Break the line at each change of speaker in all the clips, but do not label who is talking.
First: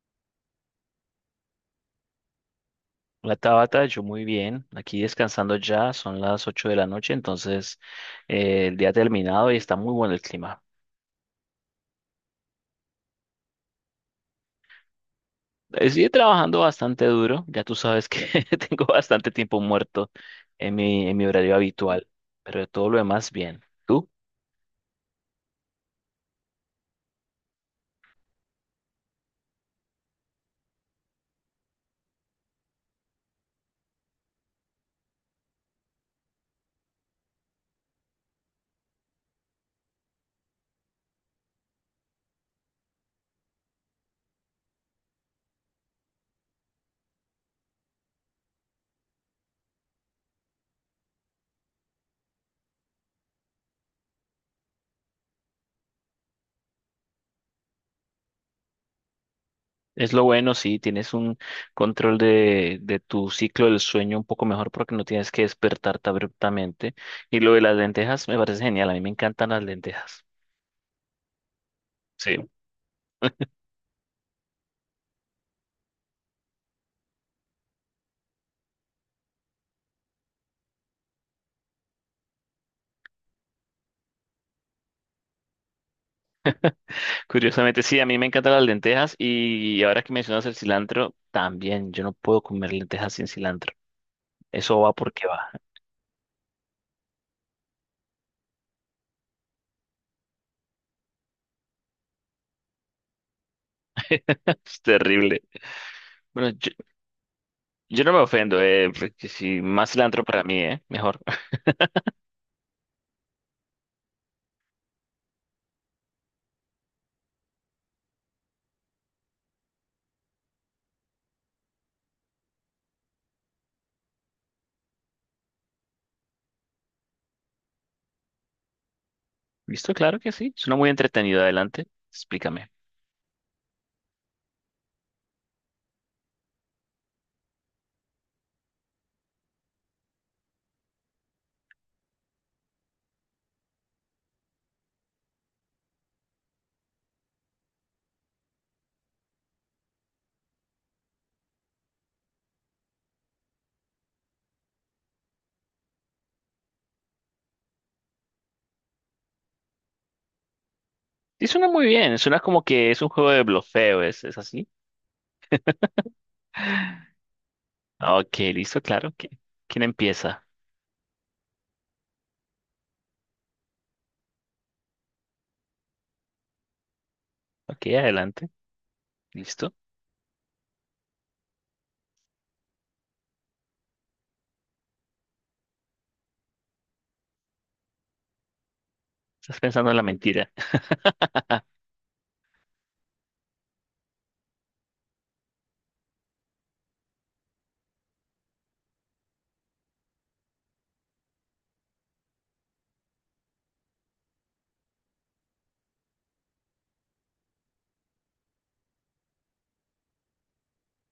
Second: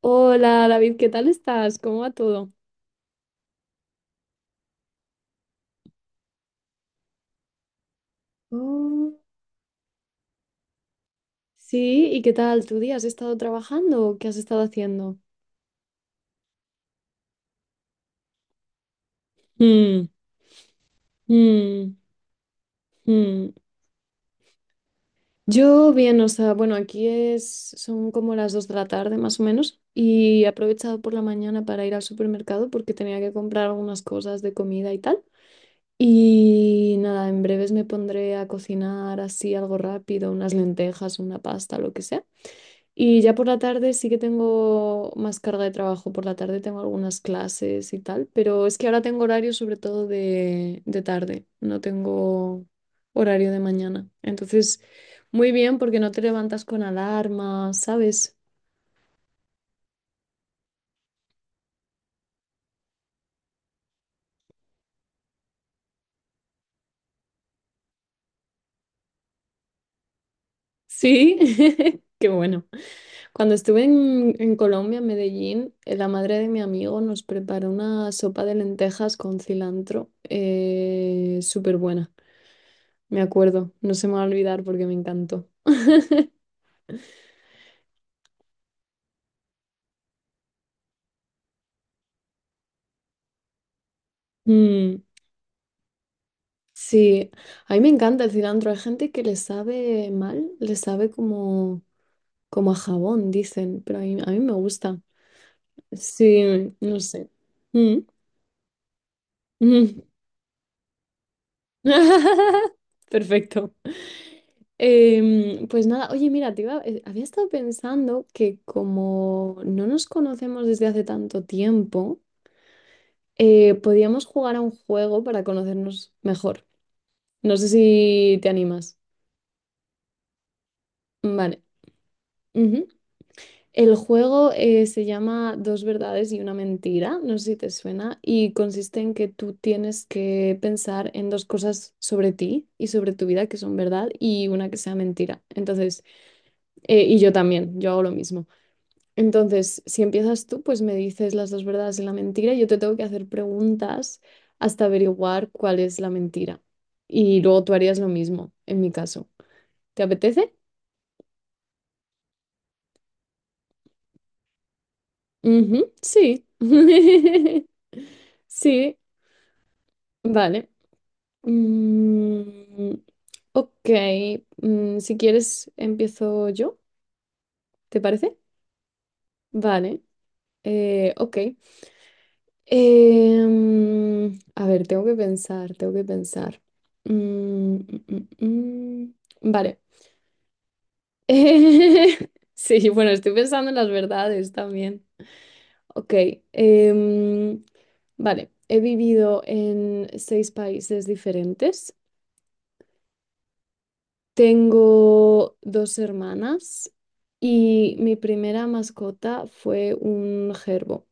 Hola David, ¿qué tal estás? ¿Cómo va todo?
La Tabata, yo muy bien, aquí descansando ya, son las 8 de la noche, entonces el día ha
Mm.
terminado y está muy bueno el clima.
Sí, ¿y qué tal tu día? ¿Has estado trabajando o qué has estado haciendo?
Sigue trabajando bastante duro, ya tú sabes que tengo bastante tiempo
Mm,
muerto en mi horario
mm,
habitual, pero de todo lo demás
mm.
bien. ¿Tú?
Yo bien, o sea, bueno, aquí es, son como las 2 de la tarde más o menos y he aprovechado por la mañana para ir al supermercado porque tenía que comprar algunas cosas de comida y tal. Y nada, en breves me pondré a cocinar así algo rápido, unas lentejas, una pasta, lo que sea. Y ya por la tarde sí que tengo más carga de trabajo. Por la tarde tengo algunas clases y tal, pero es que ahora tengo horario sobre todo de tarde. No tengo horario de mañana. Entonces, muy bien porque no te levantas con alarma, ¿sabes?
Es lo bueno, sí, tienes un control de tu ciclo del sueño un poco mejor porque no tienes que despertarte abruptamente. Y lo de las lentejas me parece genial, a mí me encantan las lentejas.
Sí, qué
Sí.
bueno. Cuando estuve en Colombia, en Medellín, la madre de mi amigo nos preparó una sopa de lentejas con cilantro, súper buena. Me acuerdo, no se me va a olvidar porque me encantó.
Curiosamente, sí, a mí me encantan las lentejas y ahora que mencionas el cilantro, también yo no puedo comer lentejas sin cilantro. Eso va
Mm,
porque va.
sí, a mí me encanta el cilantro. Hay gente que le sabe mal, le sabe como, como a jabón, dicen, pero a mí me
Es
gusta.
terrible. Bueno, yo,
Sí, no sé. Mm,
yo no me ofendo, porque si más
mm.
cilantro para mí, mejor.
Perfecto. Pues nada, oye, mira, había estado pensando que como no nos conocemos desde hace tanto tiempo, podíamos jugar a un juego para conocernos mejor. No sé si te animas.
Listo, claro que sí. Suena muy entretenido.
Vale.
Adelante, explícame.
El juego se llama Dos verdades y una mentira, no sé si te suena, y consiste en que tú tienes que pensar en dos cosas sobre ti y sobre tu vida que son verdad y una que sea mentira. Entonces, y yo también, yo hago lo mismo. Entonces, si empiezas tú, pues me dices las dos verdades y la mentira, y yo te tengo que hacer preguntas hasta averiguar cuál es la mentira. Y luego tú harías lo mismo, en mi caso. ¿Te apetece?
Sí, suena muy bien. Suena como que es un juego de blofeo, ¿es así?
Ujú, sí.
Ah, ok, listo,
Sí.
claro. que ¿Quién empieza?
Vale. Mm, ok. Mm, si quieres, empiezo yo,
Ok,
¿te parece?
adelante. Listo.
Vale. Ok. A ver, tengo que pensar. Mm, mm, mm, mm.
Estás
Vale.
pensando en la mentira.
Eh, sí, bueno, estoy pensando en las verdades también. Ok, em, vale. He vivido en seis países diferentes. Tengo dos hermanas y mi primera mascota fue un gerbo.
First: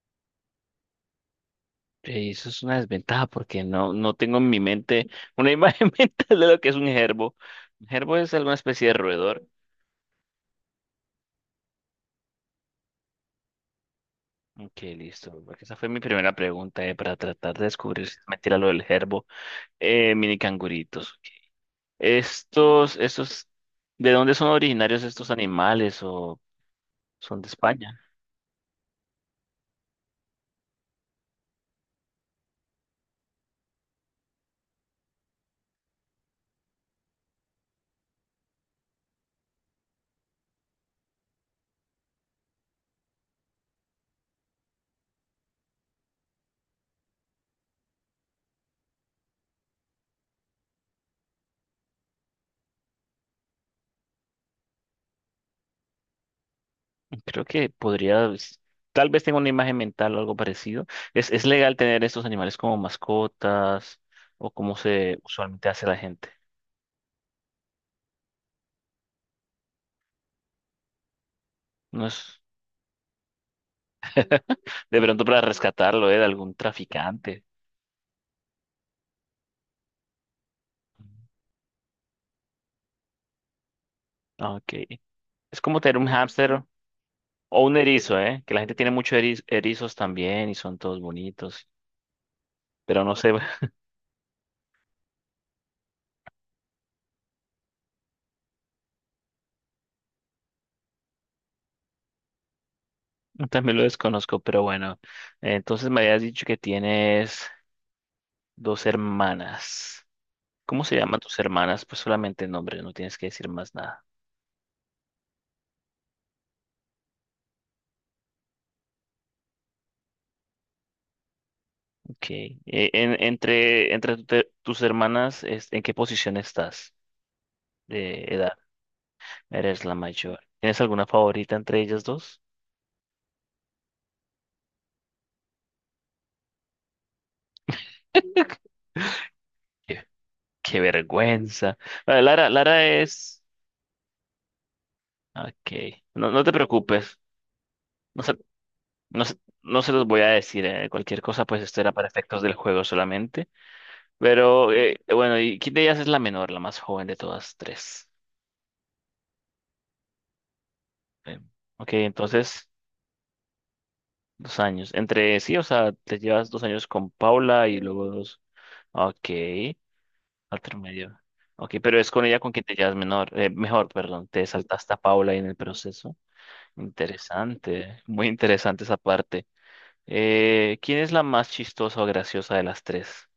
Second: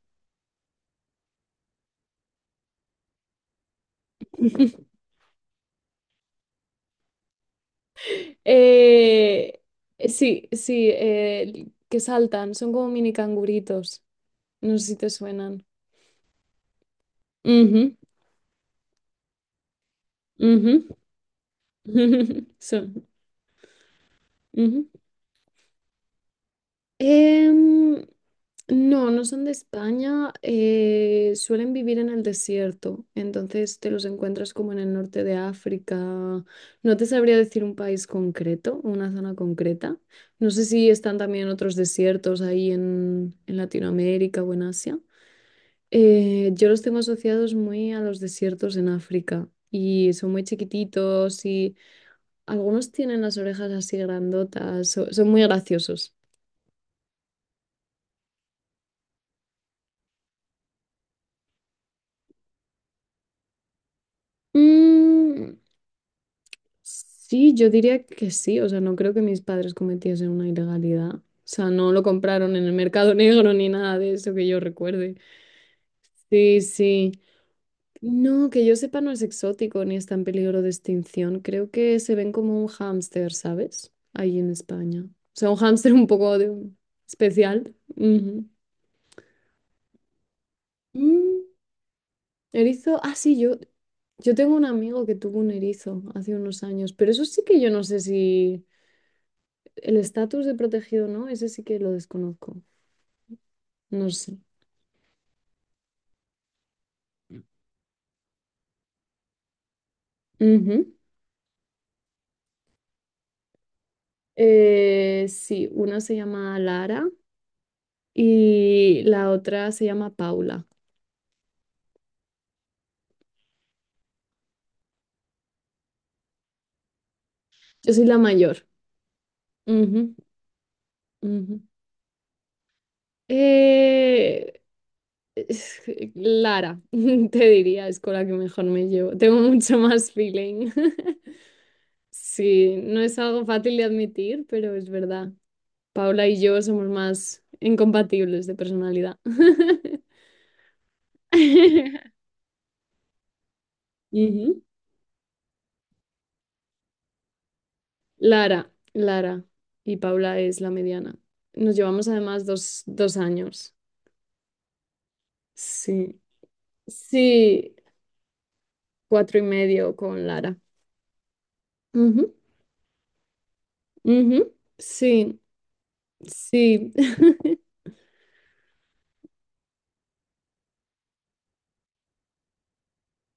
Eso es una desventaja porque no, no tengo en mi mente una imagen mental de lo que es un gerbo. Un gerbo es alguna especie de roedor.
Eh, sí, sí, que saltan, son como mini canguritos. No
Ok,
sé si te
listo. Porque
suenan.
esa fue mi primera pregunta, para tratar de
Ujú,
descubrir si es mentira lo del gerbo. Mini
ujú.
canguritos. Estos,
Son.
estos, ¿de dónde son
Ujú.
originarios estos animales o son de España?
Em, No, no son de España, suelen vivir en el desierto, entonces te los encuentras como en el norte de África. No te sabría decir un país concreto, una zona concreta. No sé si están también otros desiertos ahí en Latinoamérica o en Asia. Yo los tengo asociados muy a los desiertos en África y son muy chiquititos y algunos tienen las orejas así grandotas, son muy graciosos.
Creo que podría, tal vez tenga una imagen mental o algo parecido. ¿Es legal tener estos animales como mascotas o como se
Mm.
usualmente hace la gente?
Sí, yo diría que sí, o sea, no creo que mis padres cometiesen una ilegalidad. O sea, no lo
No es.
compraron en el mercado negro ni nada de eso que yo
De
recuerde.
pronto para rescatarlo, ¿eh? De algún
Sí, sí.
traficante.
No, que yo sepa no es exótico ni está en peligro de extinción. Creo que se ven como un hámster, ¿sabes? Ahí en
Ah, ok.
España. O sea, un
Es como
hámster
tener un
un poco
hámster o
especial.
un erizo, ¿eh?
Ujú.
Que la gente tiene muchos erizos también y son todos
Mm,
bonitos.
erizo,
Pero
ah,
no sé,
sí, yo, yo tengo un amigo que tuvo un erizo hace unos años, pero eso sí que yo no sé si... El estatus de protegido no, ese sí que lo desconozco.
también lo
No sé.
desconozco, pero bueno. Entonces me habías dicho que tienes dos hermanas. ¿Cómo
Ujú.
se llaman tus hermanas? Pues solamente el nombre, no tienes que decir más nada.
Sí, una se llama Lara y la otra se llama Paula.
Ok. Entre tus hermanas, ¿en qué posición estás
Yo soy la
de edad?
mayor.
Eres la
Ujú,
mayor. ¿Tienes alguna favorita
ujú.
entre ellas dos?
Eh, es- Lara, te diría, es con la que mejor me llevo. Tengo mucho más feeling.
Qué vergüenza. Vale, Lara,
Sí,
Lara
no es
es.
algo fácil de admitir, pero es verdad.
Ok.
Paula
No,
y
no te
yo somos
preocupes.
más
No se,
incompatibles de personalidad.
no se, no se los voy a decir. Cualquier cosa, pues esto era para efectos del juego solamente.
Ujú.
Pero bueno, ¿y quién de ellas es la menor, la más joven de todas tres?
Lara y Paula es la mediana.
Eh,
Nos
Ok,
llevamos además
entonces,
dos años.
2 años. Entre sí, o sea, te
Sí,
llevas 2 años con Paula
sí,
y luego dos. Ok,
cuatro y medio con Lara.
otro medio. Ok, pero es con
Ujú,
ella con quien te llevas menor, mejor, perdón, te
ujú.
saltaste a Paula
Sí,
en el proceso.
sí.
Interesante, muy interesante esa parte. ¿Quién es la más chistosa o graciosa de las tres?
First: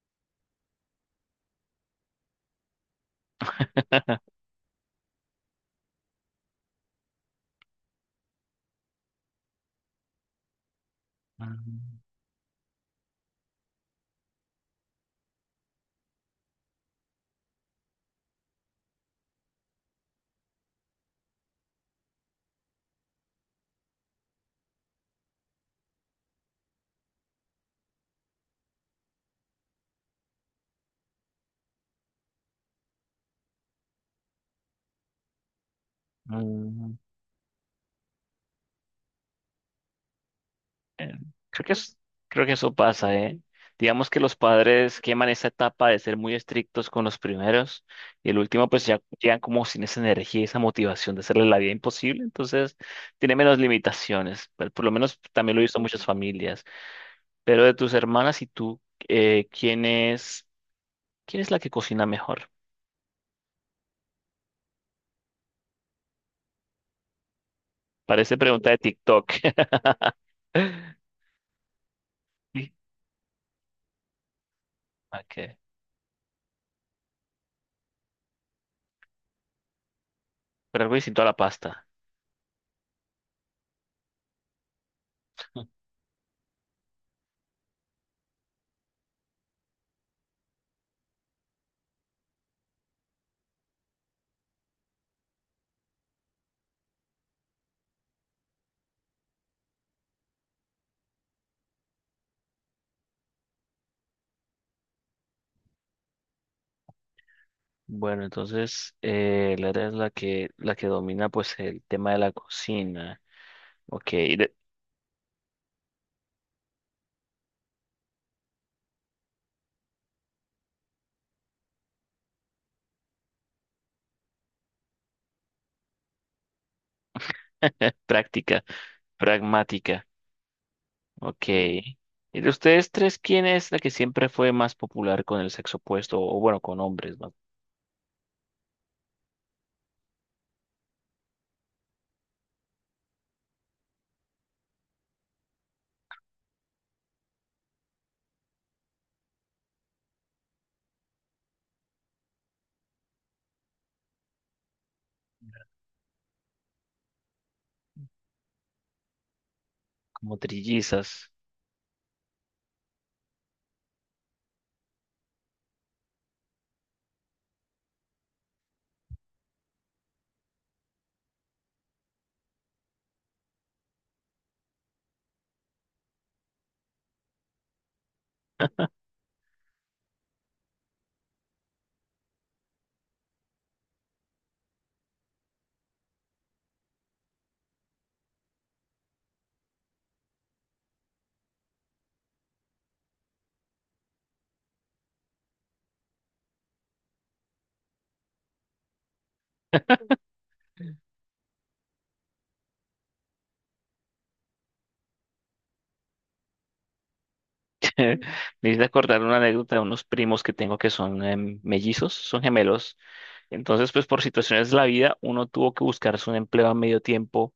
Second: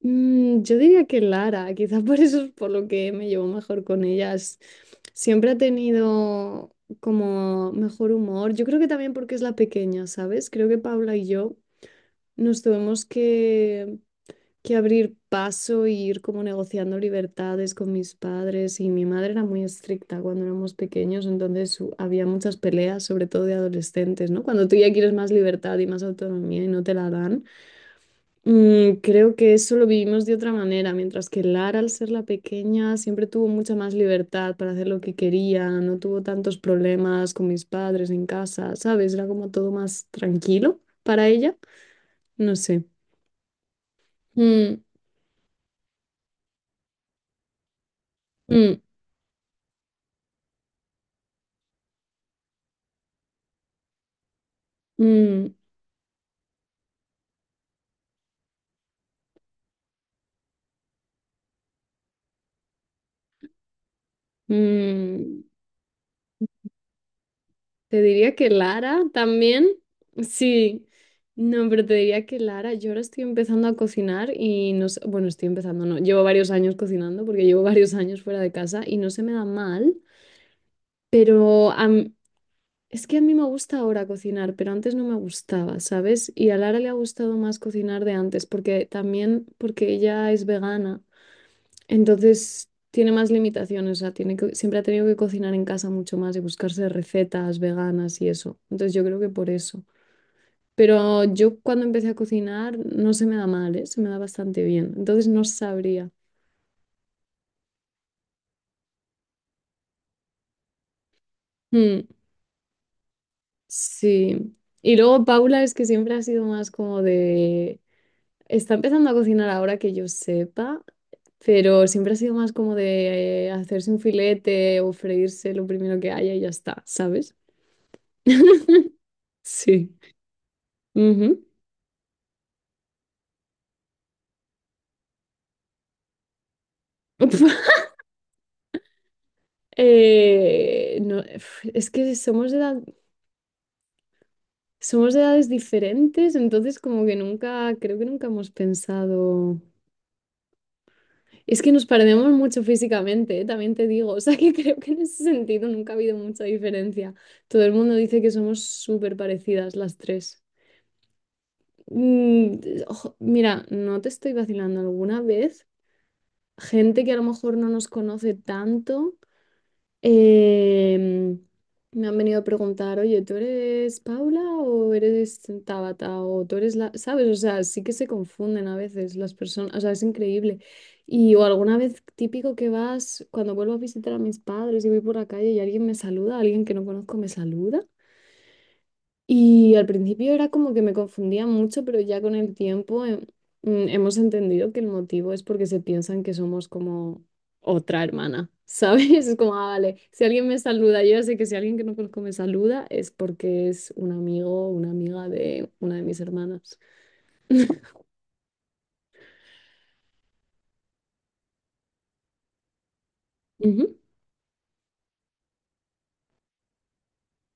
Mm, yo diría que Lara, quizás por eso es por lo que me llevo mejor con ellas. Siempre ha tenido como mejor humor. Yo creo que también porque es la pequeña, ¿sabes? Creo que Paula y yo
Mm,
nos tuvimos que abrir paso y ir como negociando libertades con mis padres. Y mi madre era muy estricta cuando éramos pequeños, entonces había muchas peleas, sobre todo de adolescentes, ¿no? Cuando tú ya quieres más libertad y más autonomía y no te la dan. Mm, creo que eso lo vivimos de otra manera, mientras que Lara, al ser la pequeña, siempre tuvo mucha más libertad para hacer lo que quería, no tuvo tantos
mm,
problemas con mis padres en casa, ¿sabes? Era como todo más tranquilo
eh,
para ella.
creo que es- Creo que
No
eso
sé.
pasa, ¿eh? Digamos que los
Mm,
padres queman esa etapa de ser muy estrictos con los primeros y el último
mm,
pues ya llegan como sin esa energía y esa motivación de hacerle la vida imposible, entonces tiene menos limitaciones, pero por lo menos
mm.
también lo he visto en muchas familias. Pero de tus hermanas y tú, eh, ¿quién es, quién es la que cocina mejor?
Mm, te diría
Parece
que
pregunta de
Lara
TikTok.
también. Sí, no, pero te diría que
Sí,
Lara, yo ahora estoy empezando a cocinar y no sé, bueno, estoy
ok.
empezando, no, llevo varios años cocinando porque llevo varios años fuera de casa y no se me da mal,
Pero algo distinto a la
pero
pasta.
es que a mí me gusta ahora cocinar, pero antes no me gustaba, ¿sabes? Y a Lara le ha gustado más cocinar de antes porque también porque ella es vegana. Entonces tiene más limitaciones, o sea, tiene que, siempre ha tenido que cocinar en casa mucho más y buscarse recetas veganas y eso. Entonces yo creo que por eso. Pero yo cuando empecé a cocinar no se me da mal, ¿eh? Se me da bastante bien. Entonces no sabría.
Bueno, entonces Lara es la que domina pues el
Mm,
tema de la cocina. Ok, de-
sí. Y luego Paula es que siempre ha sido más como de... Está empezando a cocinar ahora que yo sepa, pero siempre ha sido más como de hacerse un filete o freírse lo primero que haya y ya está, ¿sabes?
práctica,
Sí.
pragmática.
Ujú.
Ok. ¿Y de ustedes tres, quién es la que siempre fue más popular con el sexo opuesto? O bueno, con hombres, ¿no?
No, es que somos de edades diferentes, entonces como que nunca, creo que nunca hemos pensado. Es que nos parecemos mucho físicamente, también te digo, o sea que creo que en ese sentido nunca ha habido mucha diferencia. Todo el mundo dice que somos súper parecidas las
Como
tres.
trillizas.
Mm, ojo, mira, no te estoy vacilando alguna vez. Gente que a lo mejor no nos conoce tanto. Em, Me han venido a preguntar, oye, ¿tú eres Paula o eres Tabata o tú eres la... ¿Sabes? O sea, sí que se confunden a veces las personas, o sea, es increíble. Y o alguna vez típico que vas, cuando vuelvo a visitar a mis padres y voy por la calle y alguien me saluda, alguien que no conozco me saluda. Y al principio era como que me confundía mucho, pero ya con el tiempo hemos entendido que el motivo es porque se piensan que somos como otra hermana, ¿sabes? Es como, ah, vale, si alguien me saluda, yo ya sé que si alguien que no conozco me saluda es porque es un amigo o una amiga de una de mis hermanas.
Me hice acordar una anécdota de unos primos que tengo que son mellizos, son gemelos. Entonces,
Ujú,
pues por situaciones de la vida, uno tuvo que buscarse un empleo a medio tiempo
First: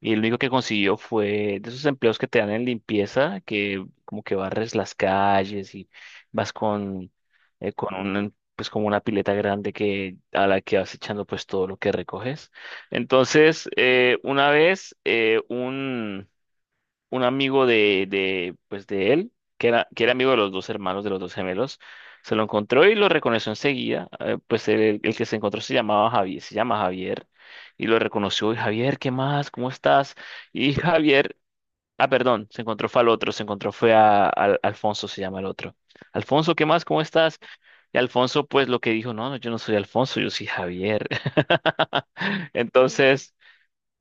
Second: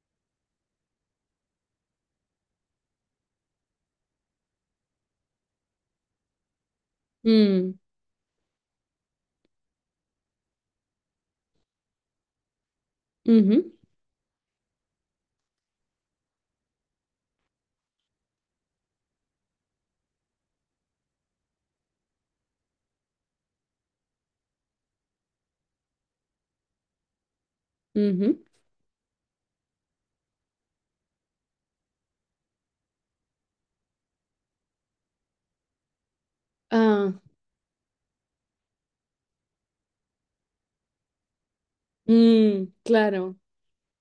y lo único que consiguió fue de esos empleos que te dan en limpieza, que como que barres las calles y vas con, eh,
mm,
con un, pues como una pileta grande a la que vas echando pues todo lo que recoges.
ujú,
Entonces, una vez un amigo pues de él, que era amigo de los dos hermanos, de los dos gemelos, se lo encontró y lo reconoció enseguida. Pues el que se encontró se llamaba Javier, se llama Javier, y lo
ujú.
reconoció. Y Javier, ¿qué más? ¿Cómo estás? Y Javier, ah, perdón, se encontró fue al otro, se encontró fue a, Alfonso, se llama el otro. Alfonso, ¿qué más? ¿Cómo
Ah,
estás? Y Alfonso, pues lo que dijo, no, no, yo no soy Alfonso, yo soy Javier.
mm,
Entonces,
claro.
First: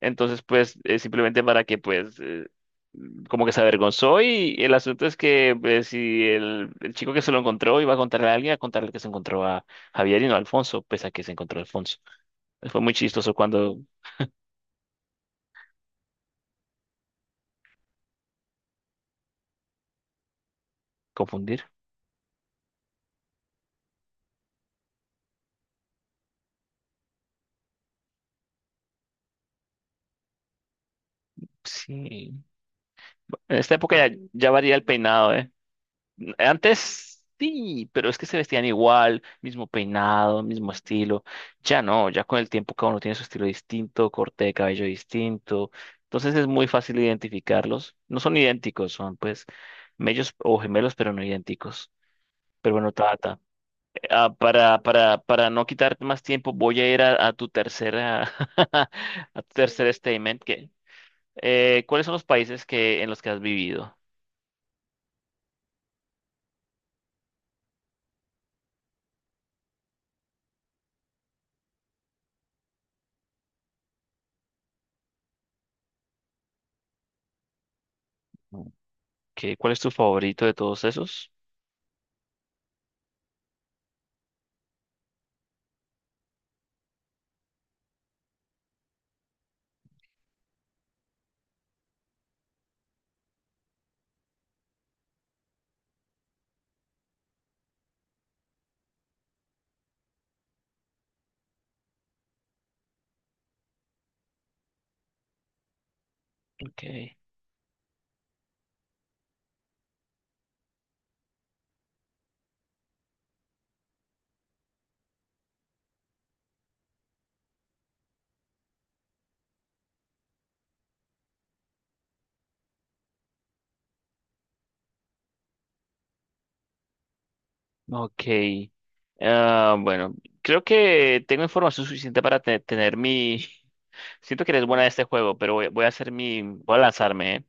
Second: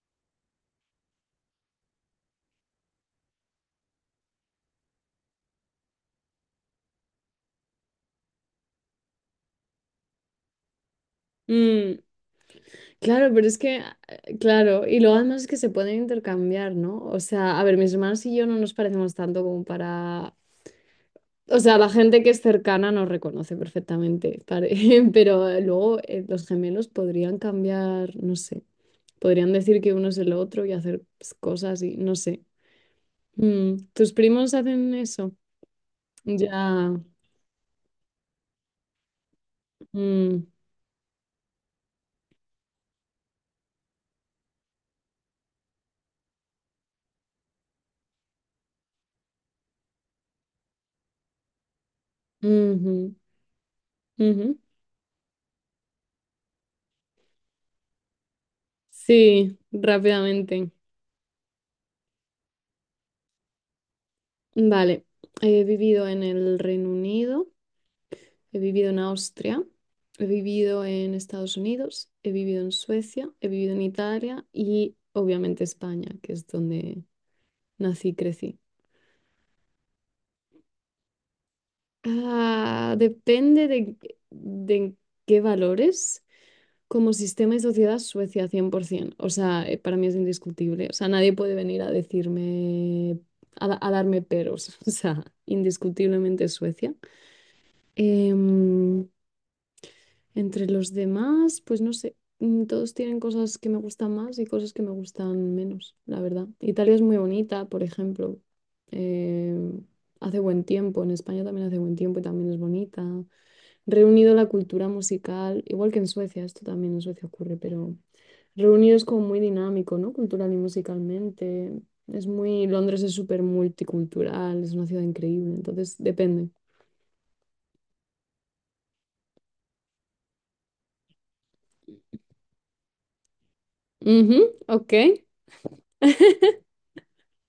entonces, pues, simplemente para que, pues, como que se avergonzó y el asunto es que si el chico que se lo encontró iba a contarle a alguien, a contarle que se encontró a Javier y no a Alfonso, pese a que se encontró a Alfonso.
Mm.
Fue muy
Claro,
chistoso
pero es que,
cuando
claro, y lo además es que se pueden intercambiar, ¿no? O sea, a ver, mis hermanos y yo no nos parecemos tanto como para... O
confundir.
sea, la gente que es cercana nos reconoce perfectamente, pero luego los gemelos podrían cambiar, no sé, podrían decir que uno es el otro y hacer pues, cosas y no
Sí.
sé.
En esta
Mm,
época
¿tus
ya, ya
primos
varía el
hacen eso?
peinado, ¿eh?
Ya.
Antes sí, pero es que se vestían igual, mismo peinado,
Mm,
mismo estilo. Ya no, ya con el tiempo cada uno tiene su estilo distinto, corte de cabello distinto. Entonces es muy fácil identificarlos. No son idénticos, son pues mellos o gemelos, pero no idénticos. Pero bueno,
ujú,
Tata,
ujú.
para no quitar más tiempo, voy a ir a tu tercera, a tu
Sí,
tercer statement.
rápidamente.
¿Cuáles son los países que, en los que has vivido?
Vale, he vivido en el Reino Unido. He vivido en Austria, he vivido en Estados Unidos, he vivido en Suecia, he vivido en Italia y obviamente España, que es donde nací y crecí.
¿Cuál es tu favorito de todos esos?
Ah, depende de en qué valores. Como sistema y sociedad, Suecia 100%. O sea, para mí es indiscutible. O sea, nadie puede venir a decirme, a darme peros. O sea, indiscutiblemente Suecia. Em, Entre los demás, pues no sé, mm, todos tienen cosas que me gustan más y cosas que me gustan menos, la verdad.
Ok.
Italia es muy bonita, por ejemplo. eh, hace buen tiempo, en España también hace buen tiempo y también es bonita. Reunido la cultura musical, igual que en Suecia, esto también en Suecia ocurre, pero reunido es como muy dinámico, ¿no? Cultural y musicalmente. Es muy, Londres es súper multicultural, es una ciudad increíble, entonces depende.
Ok. Ah, bueno, creo que tengo información suficiente para tener mi.
Ujú,
Siento que eres buena de
ok,
este juego, pero voy a hacer mi. Voy a lanzarme, ¿eh?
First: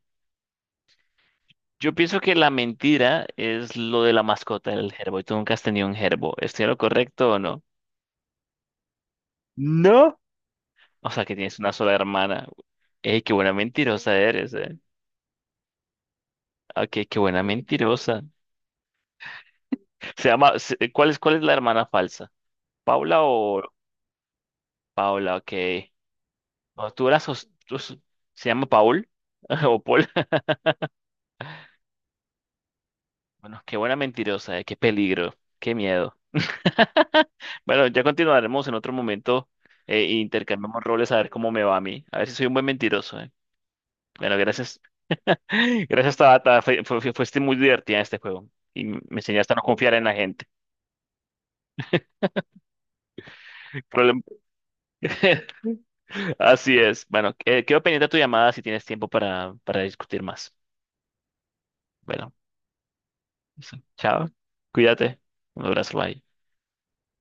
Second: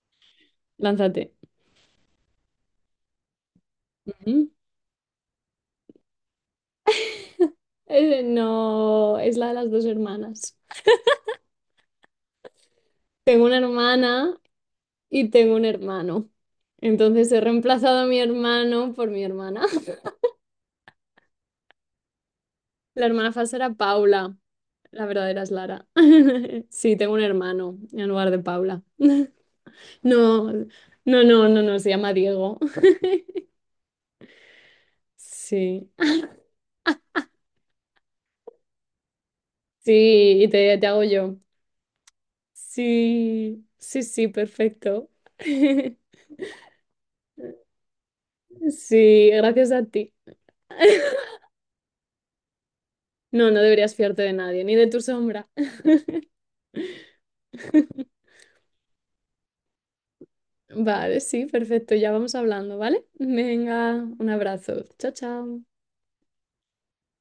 lánzate.
Yo pienso que la mentira es lo de la mascota del gerbo y tú nunca has tenido un gerbo. ¿Estoy en lo correcto o no?
No, es la de las dos
No.
hermanas.
O sea, que tienes una sola hermana. ¡Ey, qué
Tengo
buena
una
mentirosa
hermana
eres, eh!
y tengo un hermano.
Ok, qué
Entonces he
buena
reemplazado a mi
mentirosa.
hermano por mi hermana.
¿Cuál es, cuál es, la hermana falsa?
La
¿Paula
hermana falsa
o...?
era Paula. La
Paula,
verdadera es
ok.
Lara.
O
Sí,
tú
tengo
la
un
sos- tú
hermano
s-
en lugar de
se llama
Paula.
Paul o Paul.
No, no, se llama Diego.
Bueno, qué buena mentirosa, qué peligro, qué
Sí,
miedo. Bueno, ya continuaremos en otro momento e
sí, y
intercambiamos
te hago
roles a ver
yo.
cómo me va a mí. A ver si soy un buen mentiroso.
Sí, sí, sí,
Bueno, gracias.
perfecto.
Gracias, Tabata. Fuiste muy divertida en este juego y me
Sí,
enseñaste a no
gracias a
confiar en la
ti.
gente.
No, no deberías fiarte
Problem-
de nadie, ni de tu sombra.
Así es. Bueno, quedo pendiente de tu llamada si tienes tiempo para discutir más.
Vale, sí, perfecto. Ya vamos
Bueno,
hablando, ¿vale?
eso.
Venga,
Chao.
un abrazo. Chao,
Cuídate.
chao.
Un abrazo. Bye.